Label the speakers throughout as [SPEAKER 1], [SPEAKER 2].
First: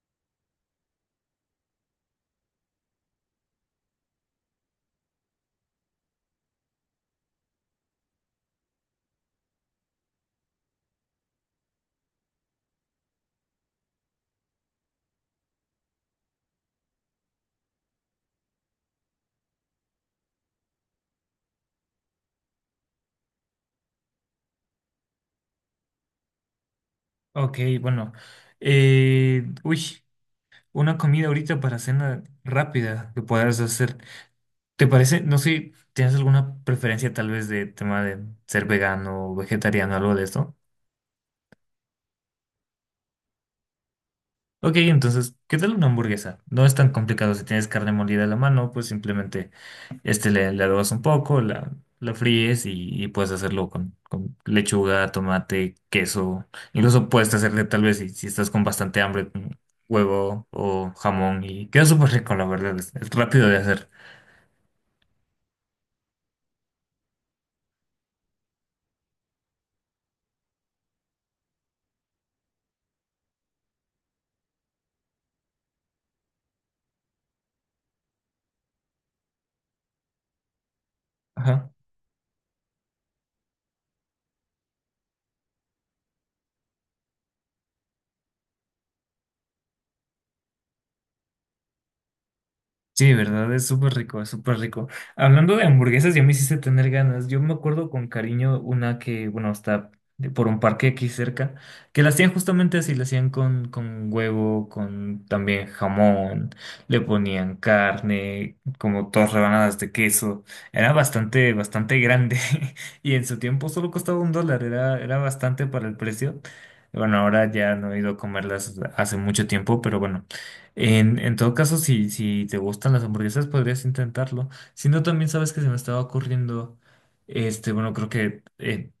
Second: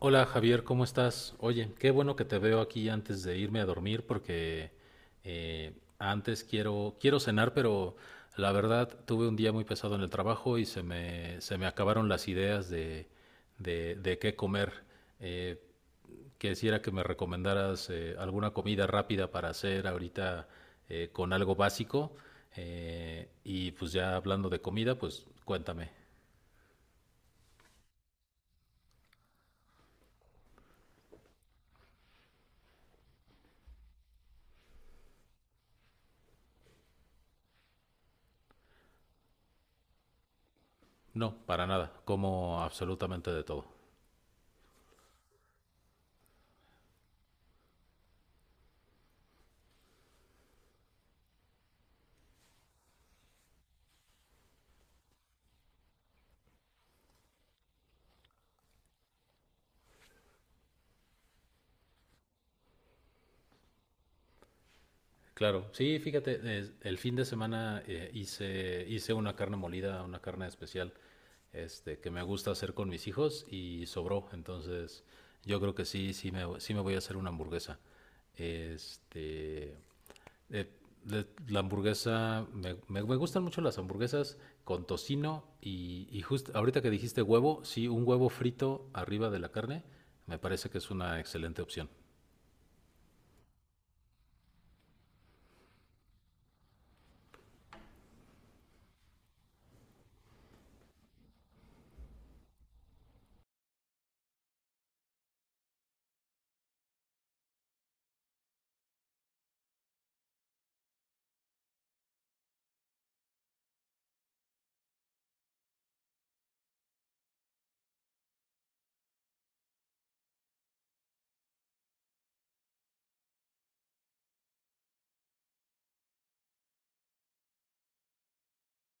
[SPEAKER 1] Hola Javier, ¿cómo estás? Oye, qué bueno que te veo aquí antes de irme a dormir porque eh, antes quiero, quiero cenar, pero la verdad tuve un día muy pesado en el trabajo y se me acabaron las ideas de qué comer. Eh, quisiera que me recomendaras alguna comida rápida para hacer ahorita con algo básico. Y pues ya hablando de comida, pues cuéntame.
[SPEAKER 2] Ok, bueno. Uy, una comida ahorita para cena rápida que puedas hacer. ¿Te parece? No sé, ¿tienes alguna preferencia tal vez de tema de ser vegano o vegetariano, algo de esto?
[SPEAKER 1] No, para nada, como absolutamente de todo.
[SPEAKER 2] Ok, entonces, ¿qué tal una hamburguesa? No es tan complicado. Si tienes carne molida a la mano, pues simplemente le adobas un poco, la fríes y puedes hacerlo con lechuga, tomate, queso. Incluso puedes hacerle tal vez si estás con bastante hambre, un huevo o jamón y queda súper rico, la verdad. Es rápido de hacer.
[SPEAKER 1] Claro, sí, fíjate, el fin de semana hice una carne molida, una carne especial, este, que me gusta hacer con mis hijos y sobró, entonces yo creo que sí, sí me voy a hacer una hamburguesa. Este, eh, la
[SPEAKER 2] Ajá.
[SPEAKER 1] hamburguesa, me gustan mucho las hamburguesas con tocino y justo ahorita que dijiste huevo, sí, un huevo frito arriba de la carne, me parece que es una excelente opción.
[SPEAKER 2] Sí, de verdad, es súper rico, es súper rico. Hablando de hamburguesas, ya me hiciste tener ganas. Yo me acuerdo con cariño una que, bueno, está por un parque aquí cerca, que la hacían justamente así, la hacían con huevo, con también jamón, le ponían carne, como dos rebanadas de queso. Era bastante, bastante grande y en su tiempo solo costaba un dólar, era bastante para el precio. Bueno, ahora ya no he ido a comerlas hace mucho tiempo, pero bueno. En todo caso, si te gustan las hamburguesas, podrías intentarlo. Si no, también sabes que se me estaba ocurriendo, bueno, creo que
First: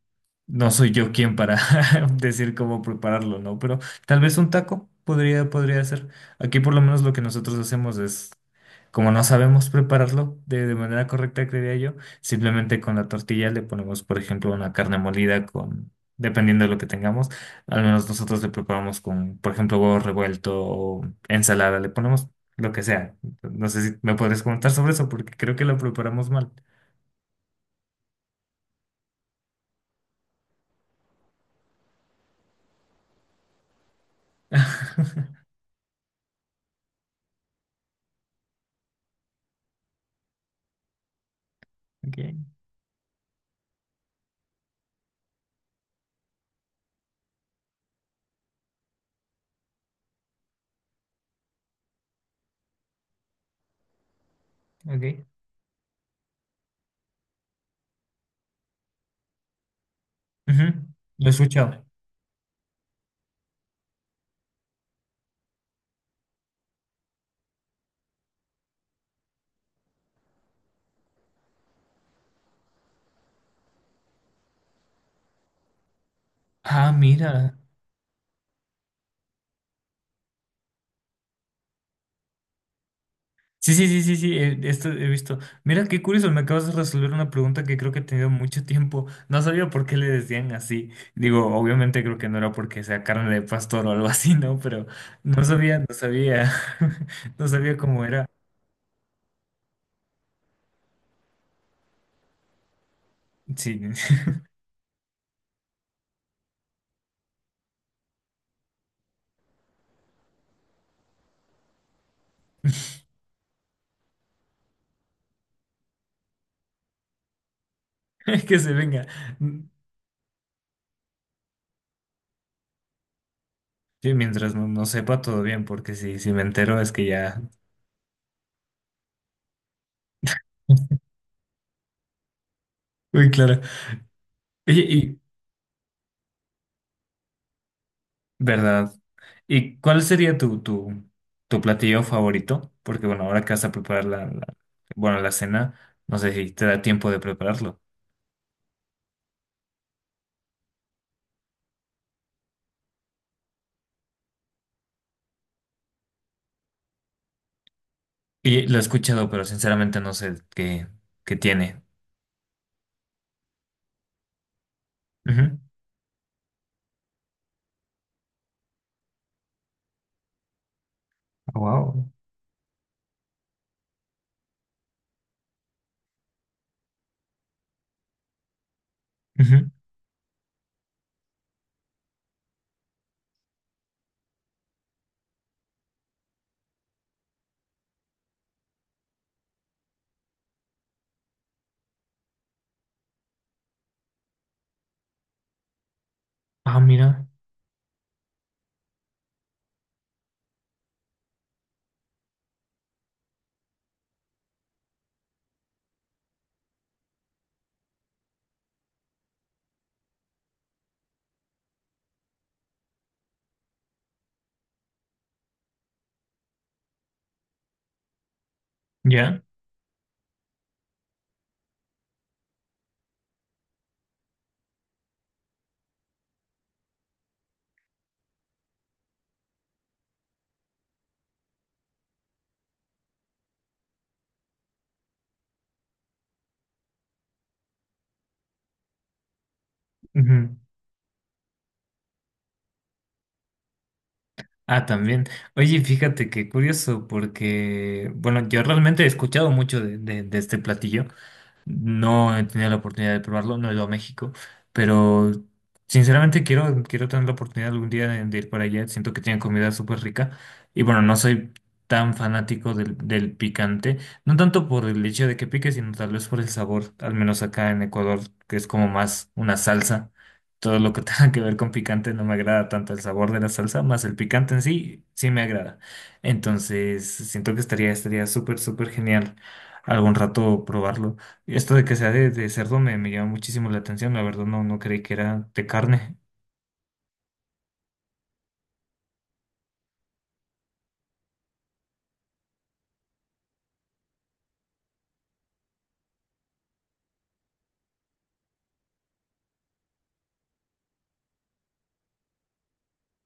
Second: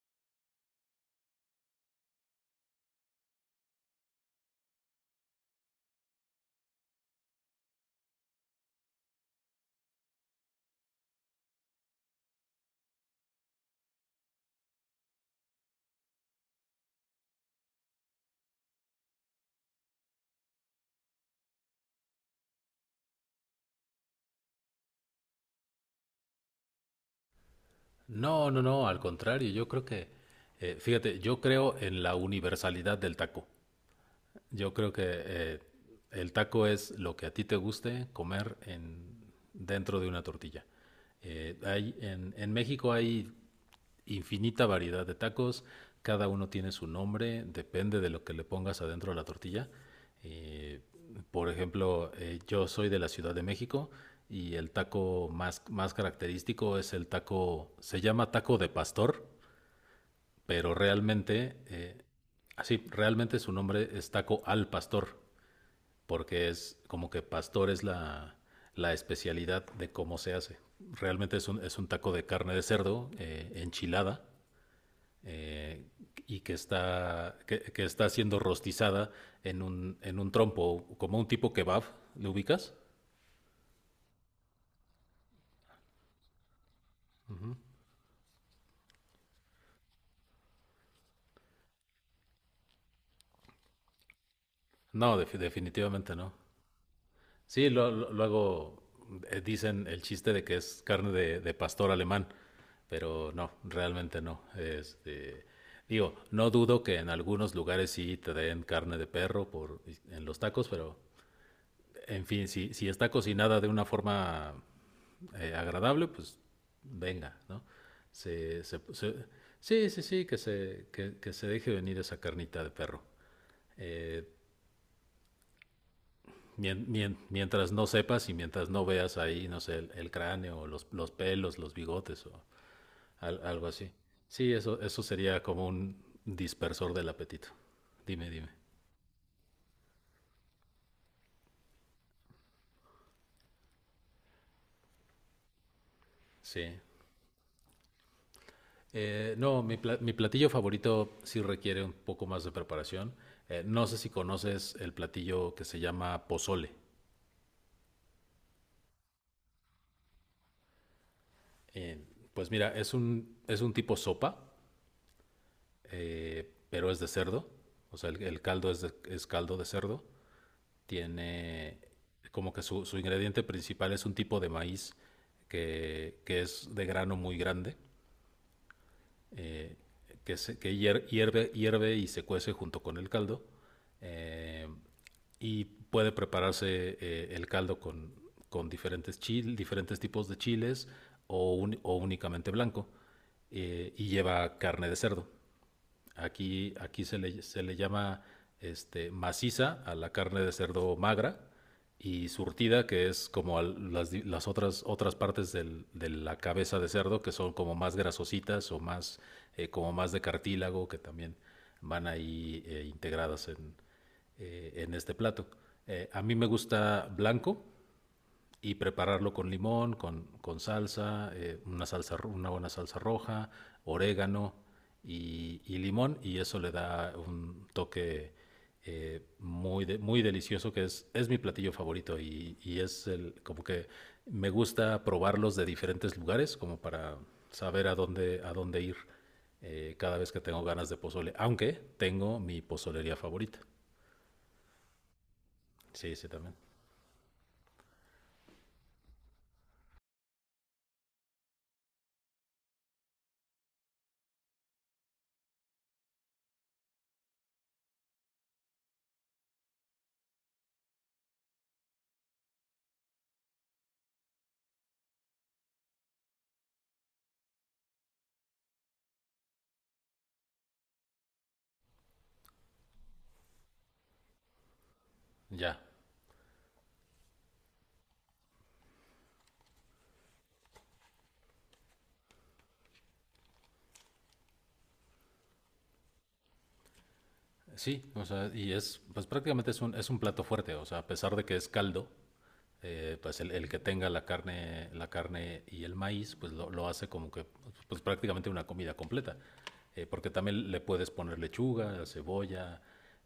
[SPEAKER 2] no soy yo quien para decir cómo prepararlo, ¿no? Pero tal vez un taco podría ser. Aquí por lo menos lo que nosotros hacemos es, como no sabemos prepararlo de manera correcta, creería yo, simplemente con la tortilla le ponemos, por ejemplo, una carne molida con, dependiendo de lo que tengamos, al menos nosotros le preparamos con, por ejemplo, huevo revuelto o ensalada, le ponemos lo que sea. No sé si me podrías comentar sobre eso porque creo que lo preparamos mal.
[SPEAKER 1] No, no, no, al contrario, yo creo que, fíjate, yo creo en la universalidad del taco. Yo creo que el taco es lo que a ti te guste comer dentro de una tortilla.
[SPEAKER 2] Ok,
[SPEAKER 1] En México hay infinita variedad de tacos, cada uno tiene su nombre, depende de lo que le pongas adentro de la tortilla. Eh, por ejemplo, yo soy de la Ciudad de México y el
[SPEAKER 2] ok.
[SPEAKER 1] taco más característico es el taco, se llama taco de pastor,
[SPEAKER 2] Ujú.
[SPEAKER 1] pero
[SPEAKER 2] Lo he
[SPEAKER 1] realmente,
[SPEAKER 2] escuchado.
[SPEAKER 1] así, realmente su nombre es taco al pastor, porque es como que pastor es la especialidad de cómo se hace. Realmente es es un taco de carne de cerdo enchilada, eh, y que
[SPEAKER 2] Ah,
[SPEAKER 1] está,
[SPEAKER 2] mira.
[SPEAKER 1] está siendo rostizada en un trompo, como un tipo kebab. ¿Le ubicas?
[SPEAKER 2] Sí, sí, sí, sí, sí, esto he visto. Mira, qué curioso, me acabas de resolver una pregunta que creo que he tenido mucho tiempo. No sabía por qué le decían así. Digo, obviamente creo que no era porque sea carne de pastor o algo así, ¿no? Pero
[SPEAKER 1] No,
[SPEAKER 2] no sabía, no
[SPEAKER 1] definitivamente no.
[SPEAKER 2] sabía, no
[SPEAKER 1] Sí,
[SPEAKER 2] sabía cómo era.
[SPEAKER 1] luego dicen el chiste de que es carne de pastor alemán, pero no,
[SPEAKER 2] Sí,
[SPEAKER 1] realmente no. Este, digo, no dudo que en algunos lugares sí te den carne de perro por, en los tacos, pero en fin, si, si está cocinada de una forma agradable, pues venga, ¿no?
[SPEAKER 2] que
[SPEAKER 1] Se,
[SPEAKER 2] se
[SPEAKER 1] se,
[SPEAKER 2] venga.
[SPEAKER 1] se- sí, sí, sí, que se deje venir esa carnita de perro.
[SPEAKER 2] Sí,
[SPEAKER 1] Eh,
[SPEAKER 2] mientras no, no sepa todo bien, porque si me entero es que ya...
[SPEAKER 1] mientras no sepas y mientras no veas ahí, no sé, el cráneo, o los pelos, los bigotes o
[SPEAKER 2] Uy, claro.
[SPEAKER 1] algo así. Sí, eso
[SPEAKER 2] Oye,
[SPEAKER 1] sería como un dispersor del apetito. Dime, dime.
[SPEAKER 2] ¿verdad? ¿Y cuál sería tu platillo favorito? Porque bueno, ahora que vas a preparar la, bueno, la cena, no sé si te
[SPEAKER 1] Sí.
[SPEAKER 2] da tiempo de prepararlo.
[SPEAKER 1] No, mi platillo favorito sí requiere un poco más de preparación. No sé si conoces el platillo que se llama pozole.
[SPEAKER 2] Y lo he escuchado, pero sinceramente no sé qué tiene.
[SPEAKER 1] Eh, pues mira, es un tipo sopa, pero es de cerdo. O sea, el caldo es caldo de cerdo. Tiene
[SPEAKER 2] Wow.
[SPEAKER 1] como que su ingrediente principal es un tipo de maíz que es de grano muy grande, eh, que hierve, hierve y se cuece junto con el caldo. eh, y puede prepararse el caldo con diferentes, diferentes tipos de chiles o, o únicamente blanco. Y lleva carne de cerdo.
[SPEAKER 2] Ah, mira.
[SPEAKER 1] Se le llama este, maciza a la carne de cerdo magra y surtida, que es como las otras, otras partes de la cabeza de cerdo, que son como más grasositas o más, como más de cartílago, que también van ahí integradas en este plato. A mí me gusta blanco, y prepararlo
[SPEAKER 2] ¿Ya?
[SPEAKER 1] con limón, con salsa, una buena salsa roja, orégano y limón, y eso le da un toque muy delicioso, que es mi platillo favorito, y es el, como que me gusta probarlos de diferentes lugares, como para saber a dónde ir cada vez que
[SPEAKER 2] Ujú.
[SPEAKER 1] tengo ganas de pozole, aunque tengo mi pozolería favorita.
[SPEAKER 2] Ah, también. Oye,
[SPEAKER 1] Sí, sí,
[SPEAKER 2] fíjate qué
[SPEAKER 1] también.
[SPEAKER 2] curioso, porque bueno, yo realmente he escuchado mucho de este platillo. No he tenido la oportunidad de probarlo, no he ido a México, pero sinceramente quiero tener la oportunidad algún día de ir para allá. Siento que tienen comida súper rica y bueno, no soy tan fanático del picante, no tanto por el hecho de que pique, sino tal vez por el sabor, al menos acá en Ecuador, que es como más una salsa. Todo lo que tenga que ver con picante no me agrada tanto el sabor de la salsa, más el picante en sí, sí me
[SPEAKER 1] Ya.
[SPEAKER 2] agrada. Entonces, siento que estaría súper, súper genial algún rato probarlo. Esto de que sea de cerdo me llama muchísimo la atención, la verdad no, no creí que era de carne.
[SPEAKER 1] Sí, o sea, y es, pues prácticamente es un plato fuerte, o sea, a pesar de que es caldo, pues el que tenga la carne y el maíz, pues lo hace como que, pues prácticamente una comida completa. Porque también le puedes poner lechuga, cebolla,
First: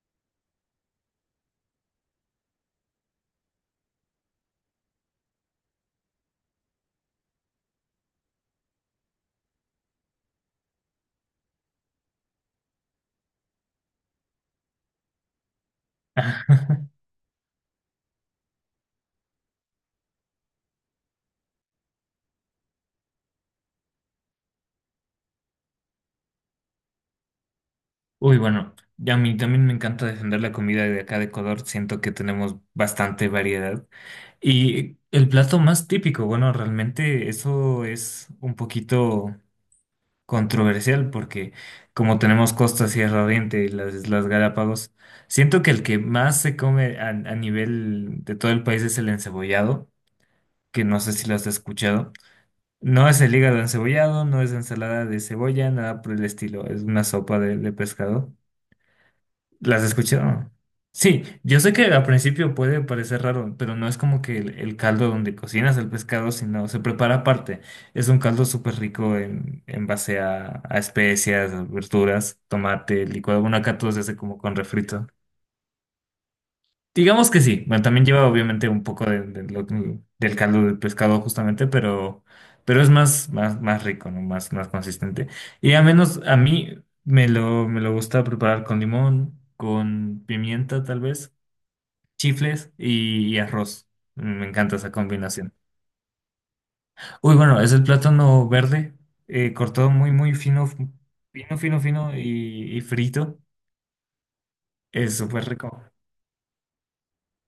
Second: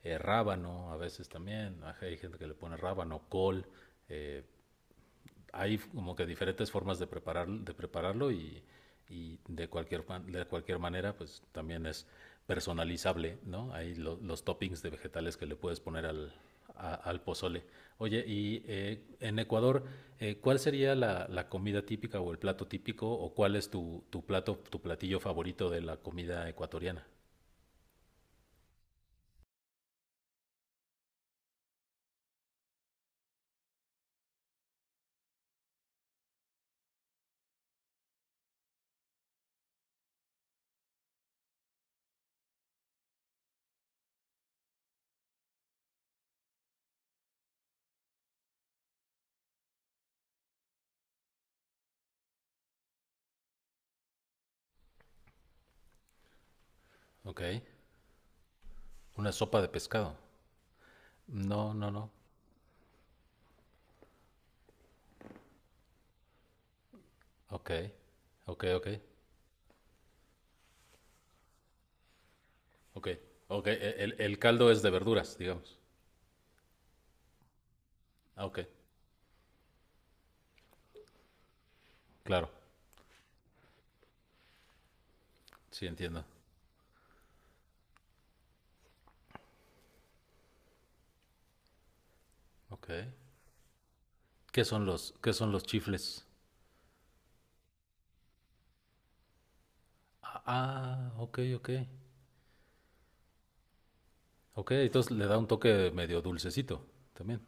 [SPEAKER 1] rábano, a veces también, ajá, hay gente que le pone rábano, col, eh, hay como que diferentes formas de, preparar, de prepararlo y de cualquier manera, pues también es personalizable, ¿no? Hay los toppings de vegetales que le puedes poner al pozole. Oye, y en Ecuador, ¿cuál sería la comida típica o el plato típico o cuál es tu, tu plato, tu platillo favorito de la comida ecuatoriana?
[SPEAKER 2] Uy, bueno, y a mí también me encanta defender la comida de acá de Ecuador, siento que tenemos bastante variedad. Y el plato más típico, bueno, realmente eso es un poquito controversial porque como tenemos Costa, Sierra Oriente y las Islas Galápagos, siento que el que más se come a nivel de todo el país es el encebollado, que no sé si lo has escuchado. No es el hígado encebollado, no es ensalada de cebolla, nada por el estilo. Es una sopa
[SPEAKER 1] Ok,
[SPEAKER 2] de pescado.
[SPEAKER 1] una sopa de
[SPEAKER 2] ¿Las has
[SPEAKER 1] pescado.
[SPEAKER 2] escuchado? Sí, yo sé
[SPEAKER 1] No,
[SPEAKER 2] que
[SPEAKER 1] no,
[SPEAKER 2] al
[SPEAKER 1] no.
[SPEAKER 2] principio puede parecer raro, pero no es como que el caldo donde cocinas el pescado, sino se prepara aparte.
[SPEAKER 1] Ok,
[SPEAKER 2] Es un caldo
[SPEAKER 1] ok,
[SPEAKER 2] súper
[SPEAKER 1] ok.
[SPEAKER 2] rico en base a especias, a verduras, tomate,
[SPEAKER 1] Ok,
[SPEAKER 2] licuado. Bueno,
[SPEAKER 1] ok,
[SPEAKER 2] acá todo se hace como
[SPEAKER 1] el
[SPEAKER 2] con
[SPEAKER 1] caldo es de
[SPEAKER 2] refrito.
[SPEAKER 1] verduras, digamos.
[SPEAKER 2] Digamos que sí. Bueno, también lleva
[SPEAKER 1] Ah, ok,
[SPEAKER 2] obviamente un poco del caldo del pescado justamente, pero,
[SPEAKER 1] claro,
[SPEAKER 2] pero es más, más, más rico, ¿no? Más, más consistente. Y al
[SPEAKER 1] sí
[SPEAKER 2] menos
[SPEAKER 1] entiendo.
[SPEAKER 2] a mí me lo gusta preparar con limón, con pimienta tal vez, chifles
[SPEAKER 1] Ok.
[SPEAKER 2] y arroz. Me
[SPEAKER 1] ¿Qué
[SPEAKER 2] encanta
[SPEAKER 1] son
[SPEAKER 2] esa
[SPEAKER 1] qué son
[SPEAKER 2] combinación.
[SPEAKER 1] los chifles?
[SPEAKER 2] Uy, bueno, es el plátano verde, cortado muy, muy
[SPEAKER 1] Ah,
[SPEAKER 2] fino,
[SPEAKER 1] ah, ok,
[SPEAKER 2] fino,
[SPEAKER 1] ok.
[SPEAKER 2] fino, fino y frito.
[SPEAKER 1] Ok, entonces
[SPEAKER 2] Es
[SPEAKER 1] le da
[SPEAKER 2] súper
[SPEAKER 1] un
[SPEAKER 2] rico.
[SPEAKER 1] toque medio dulcecito también.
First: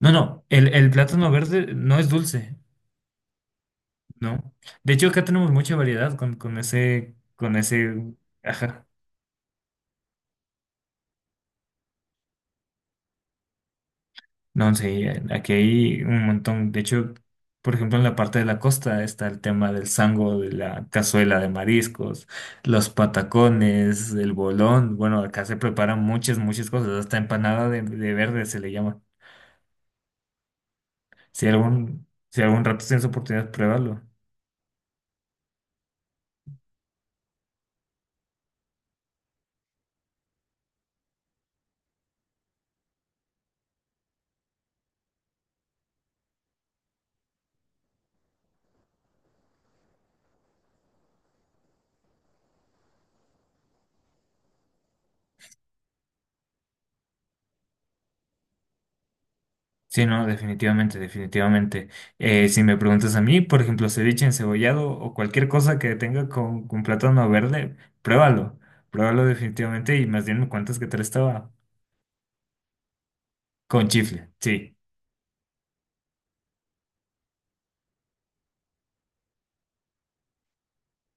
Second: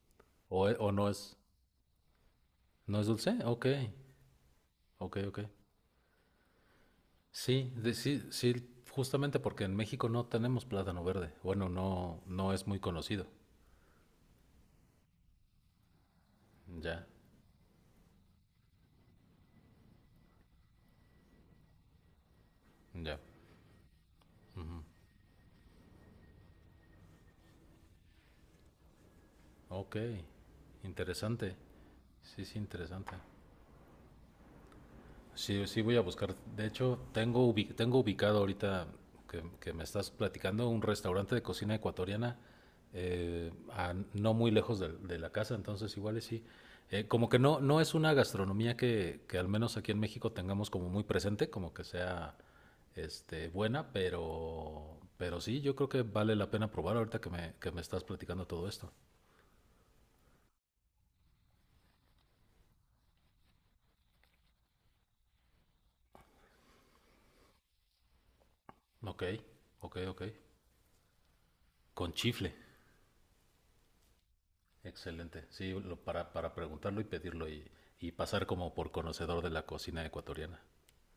[SPEAKER 2] No, no, el, el
[SPEAKER 1] ¿o no
[SPEAKER 2] plátano
[SPEAKER 1] es,
[SPEAKER 2] verde no es dulce.
[SPEAKER 1] no es dulce? Ok,
[SPEAKER 2] No. De hecho,
[SPEAKER 1] ok,
[SPEAKER 2] acá
[SPEAKER 1] ok.
[SPEAKER 2] tenemos mucha variedad con, con ese, con
[SPEAKER 1] Sí,
[SPEAKER 2] ese,
[SPEAKER 1] sí, sí,
[SPEAKER 2] ajá.
[SPEAKER 1] justamente porque en México no tenemos plátano verde. Bueno, no, no es muy conocido.
[SPEAKER 2] No sé, aquí hay un montón. De
[SPEAKER 1] Ya,
[SPEAKER 2] hecho, por ejemplo, en la parte de la costa está el tema del sango, de la cazuela de mariscos, los
[SPEAKER 1] ya.
[SPEAKER 2] patacones, el bolón. Bueno, acá se preparan muchas, muchas cosas. Hasta empanada de verde se le llama.
[SPEAKER 1] Ok,
[SPEAKER 2] Si
[SPEAKER 1] interesante.
[SPEAKER 2] algún, si
[SPEAKER 1] Sí, sí,
[SPEAKER 2] algún rato tienes
[SPEAKER 1] interesante.
[SPEAKER 2] oportunidad, pruébalo.
[SPEAKER 1] Sí, sí voy a buscar. De hecho, tengo, tengo ubicado ahorita que me estás platicando un restaurante de cocina ecuatoriana a no muy lejos de la casa, entonces igual y sí. Como que no, no es una gastronomía que al menos aquí en México tengamos como muy presente, como que sea este, buena, pero sí, yo creo que vale la pena probar ahorita que me estás platicando todo esto.
[SPEAKER 2] Sí, no, definitivamente, definitivamente. Si me preguntas a mí, por ejemplo, ceviche encebollado o cualquier cosa que tenga con plátano verde, pruébalo,
[SPEAKER 1] Ok,
[SPEAKER 2] pruébalo
[SPEAKER 1] ok,
[SPEAKER 2] definitivamente y
[SPEAKER 1] ok.
[SPEAKER 2] más bien me cuentas que tal estaba
[SPEAKER 1] Con chifle.
[SPEAKER 2] con chifle, sí.
[SPEAKER 1] Excelente. Sí, para preguntarlo y pedirlo y pasar como por conocedor de la cocina ecuatoriana.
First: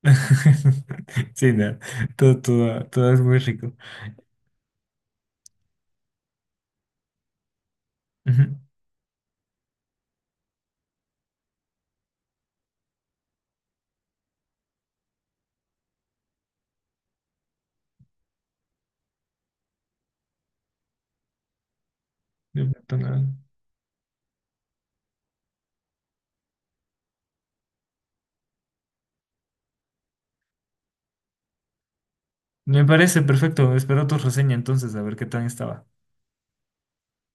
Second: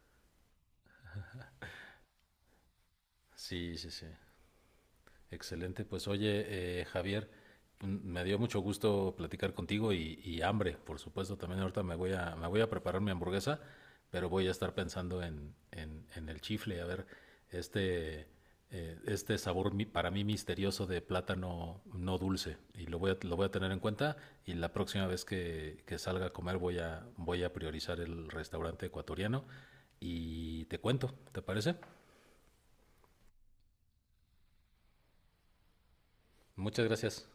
[SPEAKER 2] Sí, no, todo, todo, todo es muy rico.
[SPEAKER 1] Sí, sí, sí. Excelente, pues oye, Javier, mm, me dio mucho gusto platicar contigo y hambre, por supuesto, también ahorita me voy a preparar mi hamburguesa, pero voy a estar pensando en el chifle, a ver, este, este sabor para mí misterioso de plátano no dulce,
[SPEAKER 2] Ujú.
[SPEAKER 1] y lo voy a tener en cuenta, y la próxima vez que salga a comer voy a priorizar el restaurante ecuatoriano, y te cuento, ¿te parece?
[SPEAKER 2] Me parece perfecto, espero tu reseña entonces, a ver qué tal estaba.
[SPEAKER 1] Muchas gracias.